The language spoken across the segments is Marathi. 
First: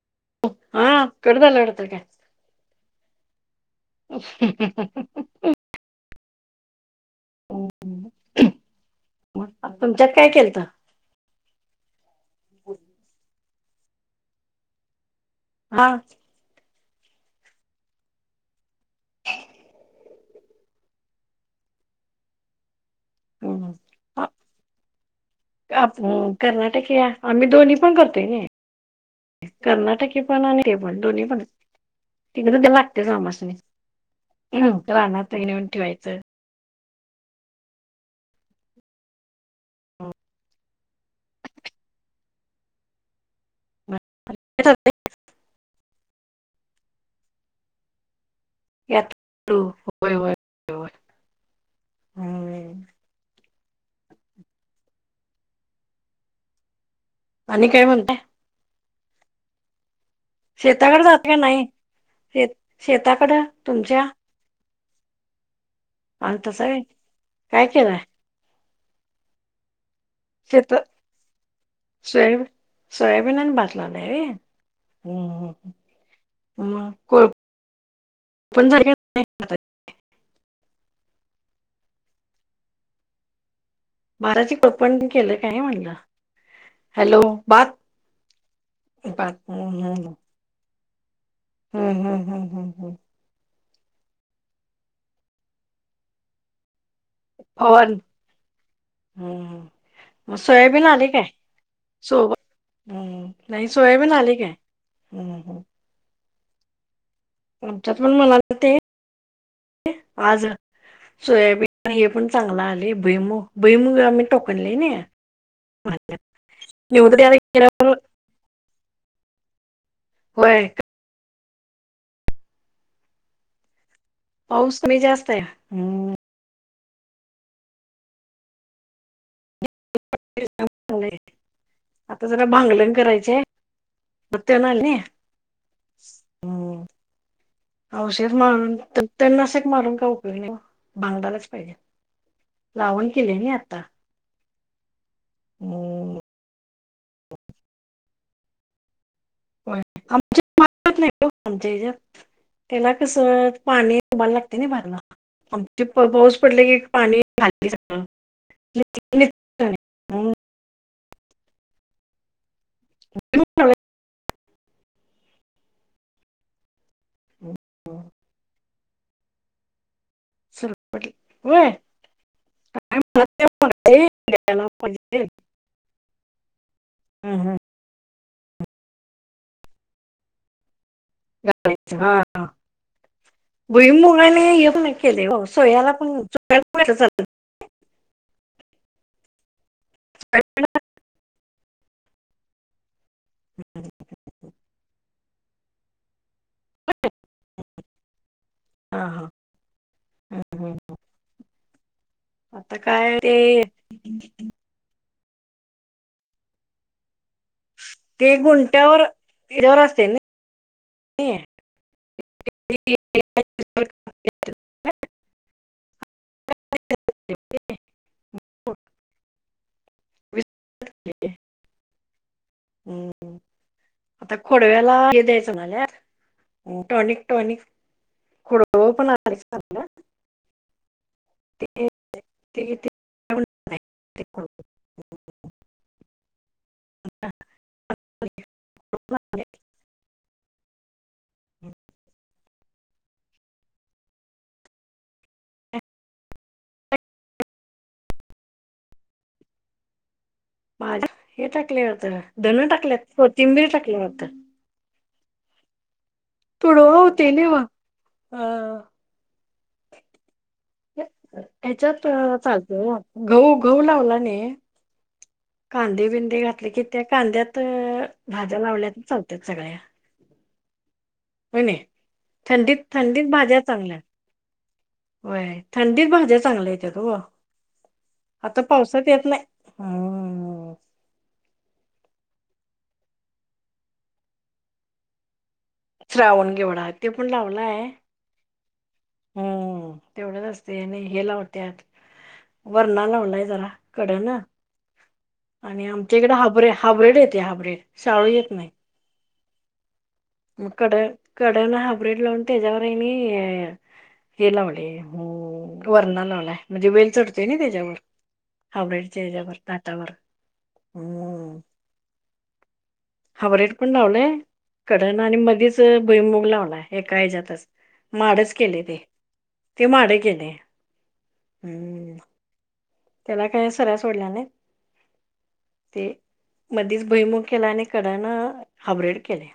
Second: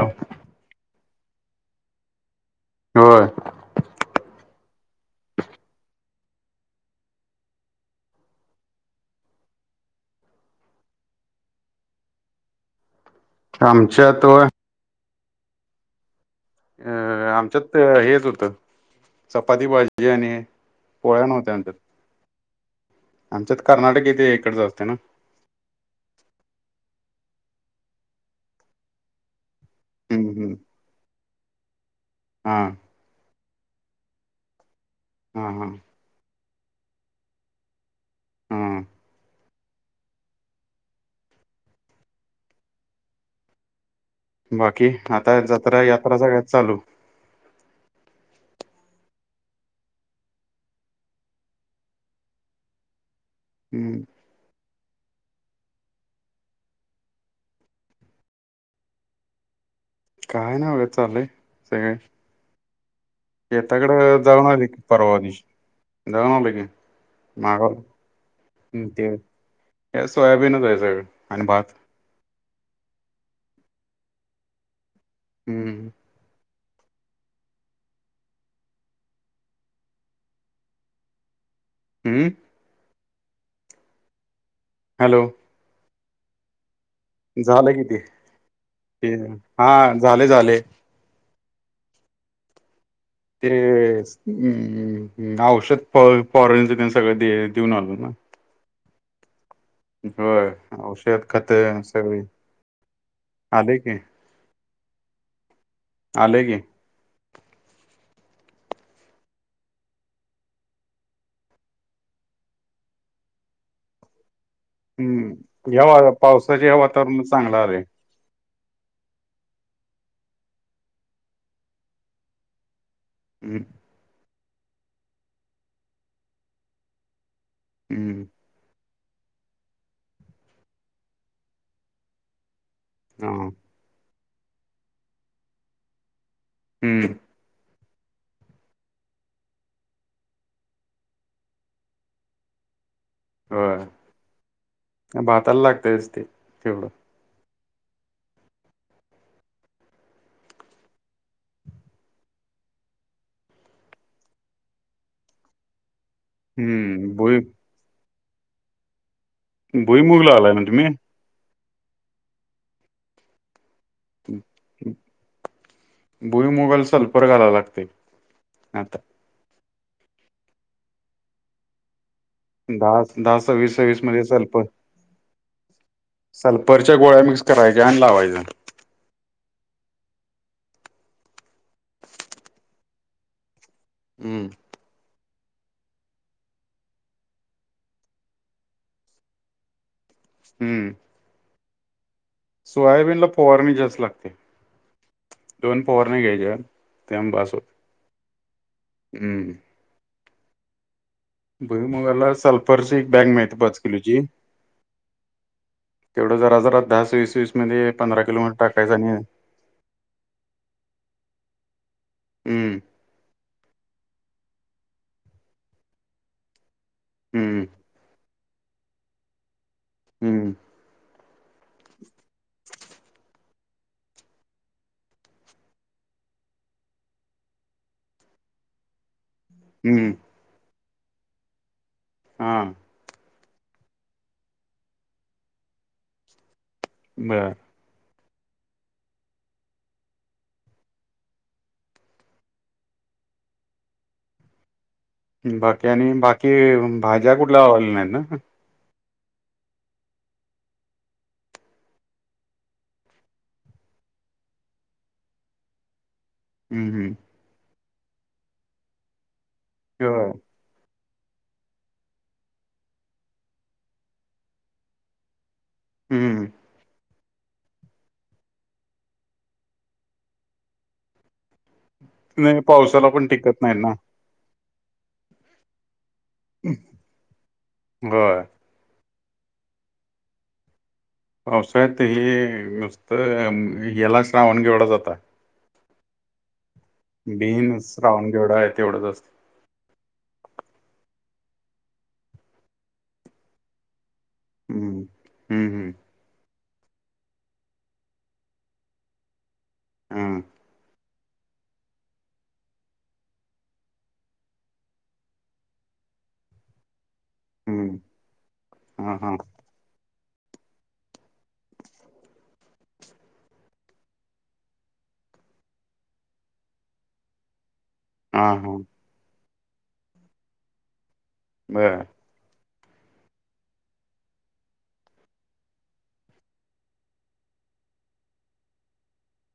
हो हा कट झाला वाटत काय. होय तुमच्यात काय केलत? [inaudible] आमच्यात होय? हा. अ आमच्यात हेच होत. चपाती भाजी आणि पोळ्या नव्हत्या आमच्यात. आमच्यात कर्नाटकी ते इकडच असते ना. अपू कर्नाटकीया? आम्ही दोन्ही पण करतोय की. कर्नाटक हम्म पण हम्म. आणि हे पण. दोन्ही पण. तिकड हा त लागतेच अमासणी. हम राहना त हा नेऊन हा ठेवायचं. हम्म. हो. बाकी? आता जत्रा यात्रा सगळ्याच चालू. यातू होय होय. होय हम्म. आणि काय म्हणताय? काय नाय बघा. शेताकडे जात चाललय का नाही त शेत शेताकडं तुमच्या शेताकडं जाऊन आलीकी परवा दिवशी. जाऊन आणि आलो की. तसं काय माग. केलंय ते काय सोयाबीनच आहे सगळ. आणि भात. सोयाबी सोयाबीन आणि भात लावलय होय? हम्म हम्म. [unintelligible] हम्म. बाराज कोपण हॅलो केलं काय म्हणलं? हॅलो झालं भात कि ते हा [unintelligible] ते झाले झाले. हम्म हम्म हम्म हम्म हम्म. ते अम औषध फ फवारेचन त्ये सगळं ते देऊन पवन आलो ना. हम्म हम्म म होय सोयाबिन आली औषध काय? खत सगळी सोब हम्म नाही आलय की सोयाबीन आली काय? हम्म हम्म. आलंय की. आमच्यात पण म्हणालतीत ते. आज सोयाबीन हे पण चांगलं आलय. भूईमू भईमुग आम्ही टोकन लय ना. हम्म या [unintelligible] पावसाच्या या वातावरणात चांगलं आलय. व्हय. हम्म. पाऊस कमी जास्तय. हम्म. हम्म. आता जरा भांगलण हा करायचय. म तेन आले. हम्म. औषध मारून. तन नाशक मारून काय उपयोग नाही ओ. बांगडालाच पाहिजे. लावण केले नि आता. होय भाताला लागतयच हम्म. ते. तेवड. होय. आमच्या [unintelligible] नाही ओ. आमच्या हेज्यात. त्याला कसं, पाणी उभयला लागते ना भरला. आमचे इथं पाऊस पडलं की, हम्म पाणी भुई [unintelligible] सगळं. [unintelligible] भुईमूग हम्म. लावलाय ना तुम्ही? [unintelligible] भुईमुगाला सल्पर घालाव लागतय, आता सल्फर, होय? काय दहा म्हणत दहा, नाही हो सवीस, मला. सवीस ए, मध्ये सल्फर द्यायला पाहिजे. सल्फरच्या गोळ्या हम्म, मिक्स हम्म. करायच्या अन् लावायच. [unintelligible] भुईमुगाला हम्म येत नाही का? केले हो. सोयाला पण. सोयालाचा [unintelligible] हम्म. सोयाबीनला फवारणी जास्त लागते. दोन फवारण्या घ्यायच्या. [unintelligible] हम्म. भुईमुगाला आता सल्फरची एक काय बॅग मिळते ते पाच किलोची. तेवढं जरा जरात दहा, सवीस, सवीस ते गुंट्यावर, याच्यावर असते ना हम्म [unintelligible] हम्म. हम्म. [unintelligible] हम्म. आता खोडव्याला हे द्यायचं झाल्या, टॉनिक टॉनिक. खुडवा पण आलंय छान. हम्म. [unintelligible] ते हा किती? तिकडू [unintelligible] बरं. [unintelligible] बाकी आणि? बाकी भाज्या कुठल्या लावल्या नाही ना? भाज्या, हे टाकले वाटतं धन टाकलेत, कोथिंबीर टाकल्या वाटतं. हम्म हम्म [unintelligible] [unintelligible] ह्याच्यात पाहिजे हो. गहू, गहू लावला नी? कांदे बिंदे हम्म घातले की, त्या कांद्यात भाज्या लावल्यात की, चालत सगळ्या. होय नी. नाही थंडीत पावसाला पण थंडीत भाज्या टिकत नाही ना चांगल्या. होय. थंडीत भाज्या चांगल्या येत्यात वो. होय आता पावसात येत नाही. हम्म. पावसाळ्यात हे नूस्त येला श्रावण घेवढाच होता. श्रावण घेवढा. ते पण बीन लावलाय. श्रावण घेवडा आहे तेवढंच असतं हम्म. तेवढेच असते आणि हे लावत्या, वरणा लावलाय जरा कडन. हम्म, हम्म, आणि हम्म, आमच्या इकडे हाब्रे हाब्रेड येते हाब्रेड, चवळी येत नाही. ह. मग कड कडन हायब्रीड लावून, त्याच्यावर नि हे लावलंय, वरना लावलाय म्हणजे वेल चढतोय ना त्याच्यावर हम्म, हां, हायब्रीडच्या हां, हयाच्यावर. ताटावर हो. हाबरेट पण लावलंय कडेन आणि मधीच भुईमुूग लावला हे एका हयाच्यातच माडच हां, हां, केले ते, ते माडे केले. बरं हम्म त्याला काही सऱ्या सोडल्या नाही ते मधीच भुईमूग केला आणि कडन हबरेड केलाय.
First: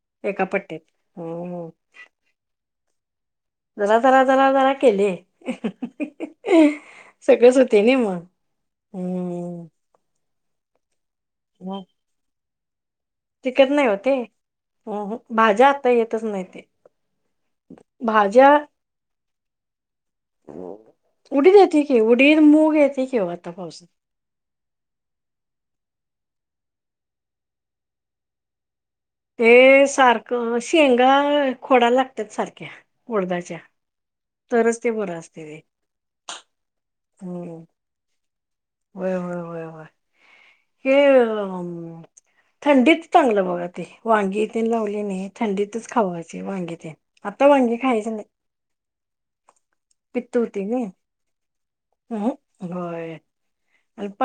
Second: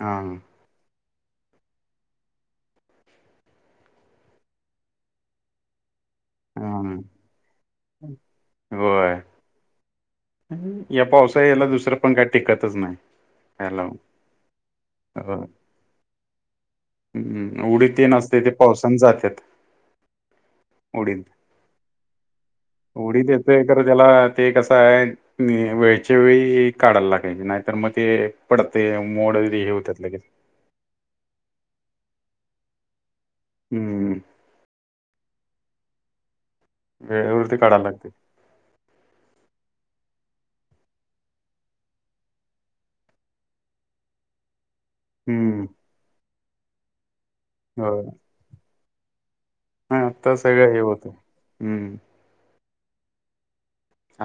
हां, एका पट्ट्यात हो हो जरा जरा जरा जरा केले. हां, सगळेच होते नी मग. होय. या पावसाला याला दुसरं पण काय टिकतच नाही. टिकत ह्याला. नाहीओ ते, हू हू होय. भाज्या आता येतच नाही ते हम्म उडीद ते नसते भाज्या ते पावसाने जातात. उडीद येते की उडीद मूग येते की ओ उडीद आता येतंय खर पावसात. त्याला ते कस आहे मी वेळच्या वेळी काढायला लागायचे नाही तर मग ते पडतेय मोड वगैरे हे ते होतय लगेच सारखं शेंगा खोडा लागतात सारख्या उडदाच्या. हम्म ह्म्म. तरच ते बरं असते एक वेळेवरती काढायला लागते. होय हो हे थंडीत चांगलं बघा ते वांगी इथ लावली नाही, हम्म, थंडीतच खावायची वांगे ते आता वांगी होय. खायची नाहीत. हां, आता पित्त होती सगळं हे गय होतंय. हम्म, हम होय [unintelligible]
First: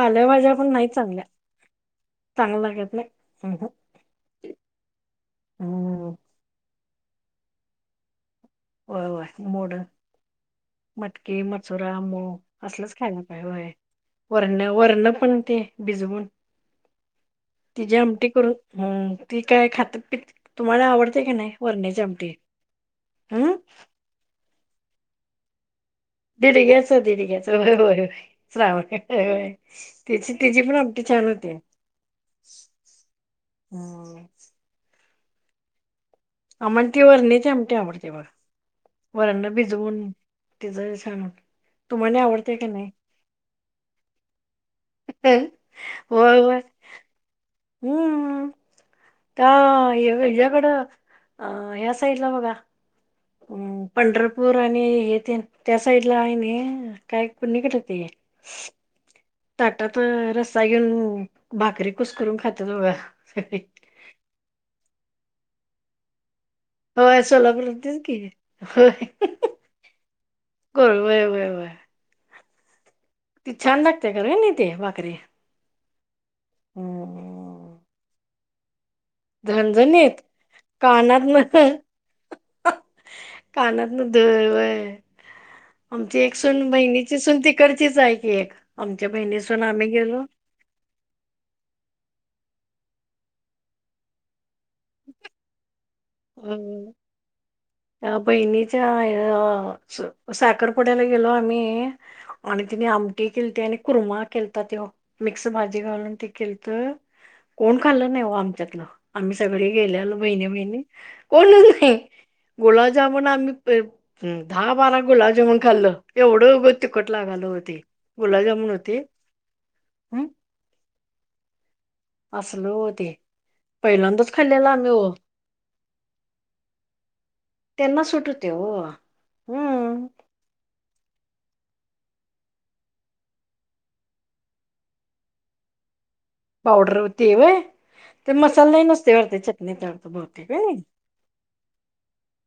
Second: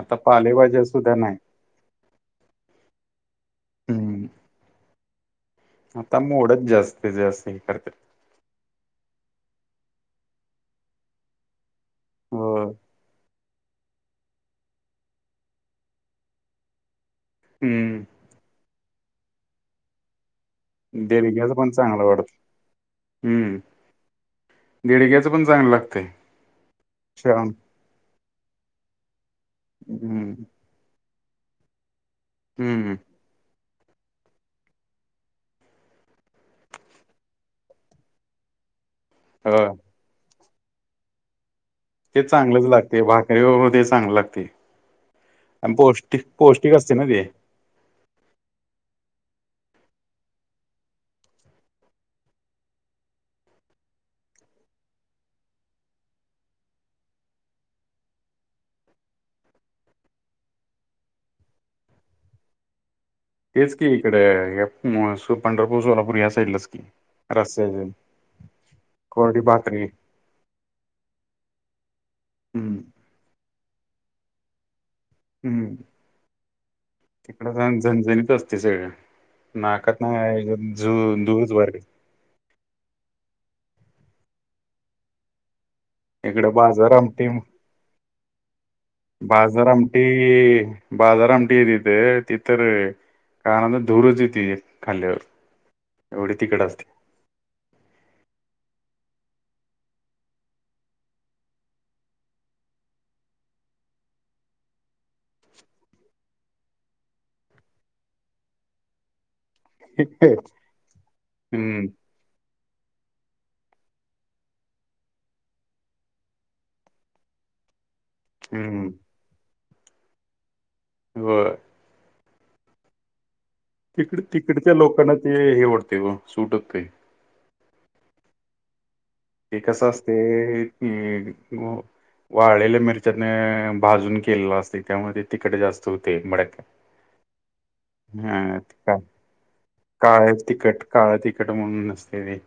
आता पण नाही सुद्धा चांगल्या, नाही. चांगल्या लागत नाही हू हू. हम्म. हम्म आता मोडच जास्तीत जास्त हे करते. होय होय मोड मटकी, मसुरा, हो मुग असलच खायला पाहिजे व्हय. वरण वरण पण ते भिजवून त्याची हम्म आमटी करून ह्म्म ती काय खातत पितत, तुम्हाला आवडते की देडग्याच नाही पण वरण्याची चांगलं वाटत आमटी हम्म दिडग्याचं पण चांगलं लागतंय दिडघ्याच दिडघ्याचं होय होय श्रावण व्हय. तिची हम्म तिची पण आमटी छान होतेय. हूम्म हूम्म. [unintelligible] हम [unintelligible] आम्हा ती वरण्याची आमटी आवडते बघा. वरंना हो भिजवून तिचं सांग ते चांगलंच लागते भाकरी बरोबर ते चांगलं लागते. हं? आणि पौष्टिक, होय होय पौष्टिक असते ना ते हम्म त्या ह्याकडं अ ह्या साईडला बघा ह्म्म पंढरपूर आणि हे त्या साईडला आहे ना काय कोणीकडे ते ह [unintelligible] ताटात रस्सा घेऊन भाकरी कुसकरून खात्यात बघा. सगळी. तेसकी इकडे ये पणपो पंढरपूर सोलापूर या साईडलाच की होय सोलापूर रस्स्याची म्हणतेच की होय, कोरडी भाकरी व्हय व्हय व्हय. हम ती छान लागतेय करय नाही ते भाकरी हम्म इकड हम्म झणझणीत असते सगळं नाकात झणझणीत नाही झू दूरच वर कानात न धुर वय मग ती एक इकडं सून बाजार बहिणीची आमटी सून तीकडचीच आहे की एक आमच्या बहिणीसून बाजार आम्ही गेलो आमटी बाजार आमटी की इथ ति तर कानांतन धूरच येते खाल्यावर हम्म अ बहिणीच्या साखरपुड्याला गेलो आम्ही आणि तिने आमटी केलते आणि कुरमा केलता तेव मिक्स भाजी घालून ते केल तर कोण खाल्लं नाही व आमच्यातलं आम्ही सगळे गेलेलो बहिणी, बहिणी कोणच हम्म नाही गुलाबजामुन आम्ही [unintelligible] हम दहा, बारा गुलाबजामुन खाल्ल एवढंं तिखट‌ लागत होती गुलाबजामन हम्म होती वय असल होत तिकड पहिल्यांदाच खाल्लेलो तिकडच्या आम्ही ओ लोकांना ते हे होतय मग सूट होत नाही त्यांना सुट होतय ओ ते कसं असतय की वाळलेल्या मिरच्याने भाजून केलेला असते त्यामुळे तिकट जास्त होतय मड पावडर ते वय ते मसाले नुसते वरते चटनी तडत काळ हाय नई तिखट काळ तिखट म्हणून असते ते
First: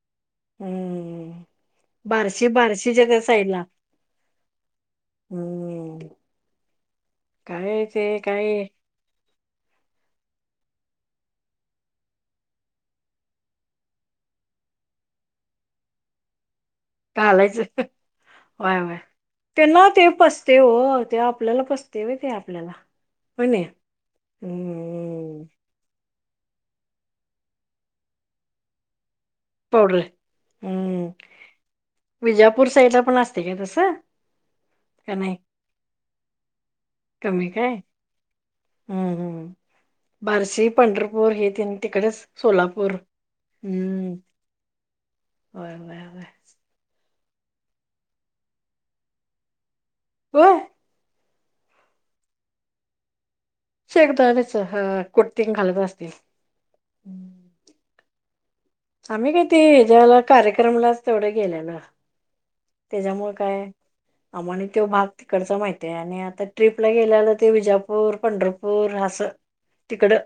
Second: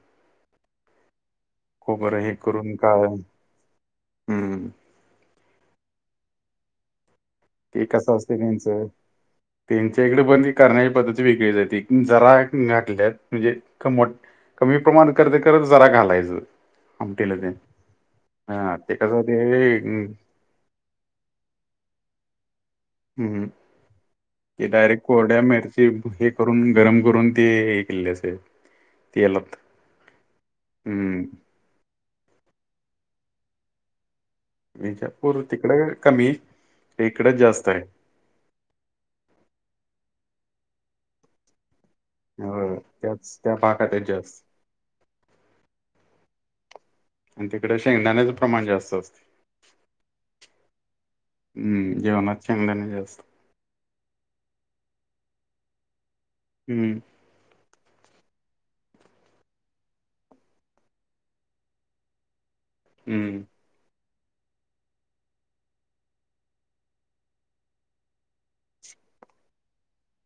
[unintelligible] खोबरं हे बार्शी, करून काळ बार्शीच्याग साइडला हम्म एका ते संस्थेनींच काय त्यांच्या इकडे पण ती करण्याची पद्धती वेगळी जाते जरा घातल्यात म्हणजे मो कमी प्रमाण करते करत जरा घालायचं आमटीमधये घालायचं हा व्हय ते व्हय कसं त्यांना होते ते ओ ते आपल्याला पचताय ओ ते आपल्याला हम्म होय नाही ते डायरेक्ट कोड्या हम्म मिर हे करून गरम करून ते हे केले असे तेलात पावडर हम हम्म विजापूर साईडला पण असते का तस विजापूर तिकड कमी इकड कमी जास्त काय आहे हम्म बार्शी, पंढरपूर हे तेन तिकडच हो सोलापूर त्याच त्या भागात आहे हम्म जास्त [unintelligible] आणि तिकड शेंगदाण्याचं प्रमाण जास्त असतं व्हय हम् जेवणात शेंगदाणे जास्त शेंगदाणच हा कुटतींग घालत असतील हम्म आम्ही काय ते हेज्यावेळेला कार्यक्रमलाच तेवढे गेलेल त्याच्यामुळे हम्म काय आम्हानी त्यो भात तिकडचा माहती आहे आणि आता ट्ररीपला गेल्या होता ते विजापूर, पंढरपूर असं तिकडं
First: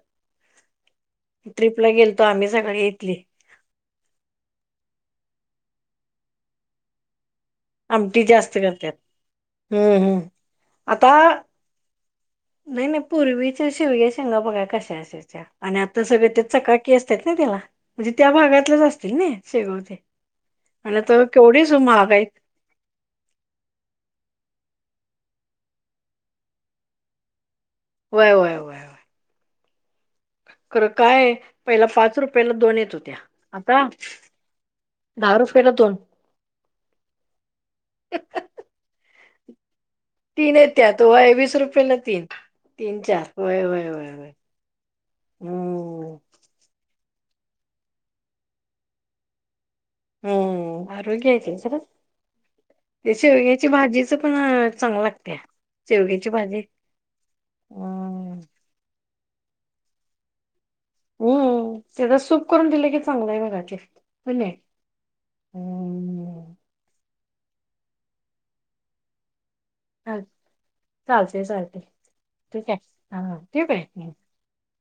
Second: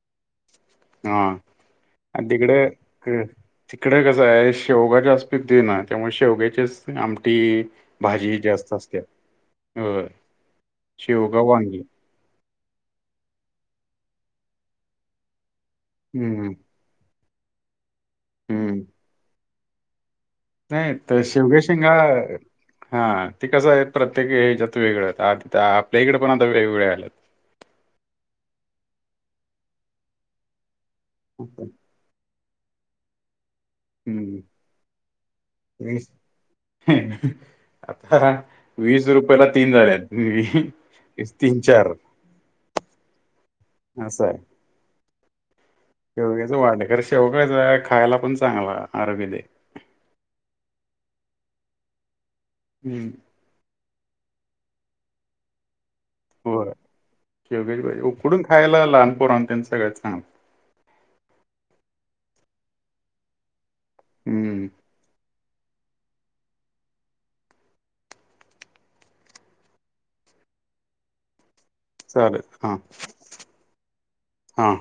हा ट्रिपला गेलतो आणि आम्ही तिकडे सकाळी येेतली. क तिकडे कसं आहे शेवगा जास्त येते ना त्यामुळे शेवग्याचीस आमटी आमटी भाजी जास्त करतात असत्या हम्म ओय हम्म आता शेवगा, वांगी. नाही नाही पूर्वीच्या शिवग्या, शेंगा बघा कश्या असायच्या आणि आता सगळं ते हम्म चकाट के असत्यात ना त्याला म्हणजे त्या भागातलेच हम्म असतील ना शेगव चे. नाही म्हणलं तर त्यो शेवग्या केवढेच शेंगा महाग आहे. हा ते कसं आहे प्रत्येक हेच्यात वेगळं आता आपल्या इकडे पण आता वेगवेगळे आल्यात. व्हय व्हय व्हय. खरं काय पहिला पाच रुपयाला दोन येत होत्या आता हम्म दहा रुपयाला दोन वीस आता वीस रुपयाला तीन झालेत. तीन येत्यात व्हय वीस रुपयेला तीन तीन चार व्हय व्हय व्हय असं व्हय. मो रोग्याचा वाढ आहे खरं शेवगाचा खायला पण चांगला आरोग्य दे. हम्म आरोग्य हे की [unintelligible] हम्म हे शेवग्याच चे भाजीचा पण अ चांगलं लागतीया शेवग्या हो शेवग्याची भाजी उकडून खायला लहान पोरांना तेन सगळ्यात चांगलं. उम्म तेजा सूप करून दिलं की चांगलं आहे बघा की होय ने. हम्म अ चालतेय चालतय चालेल ठीक हां आहे हा हा ठेवू काय हम्म. हां.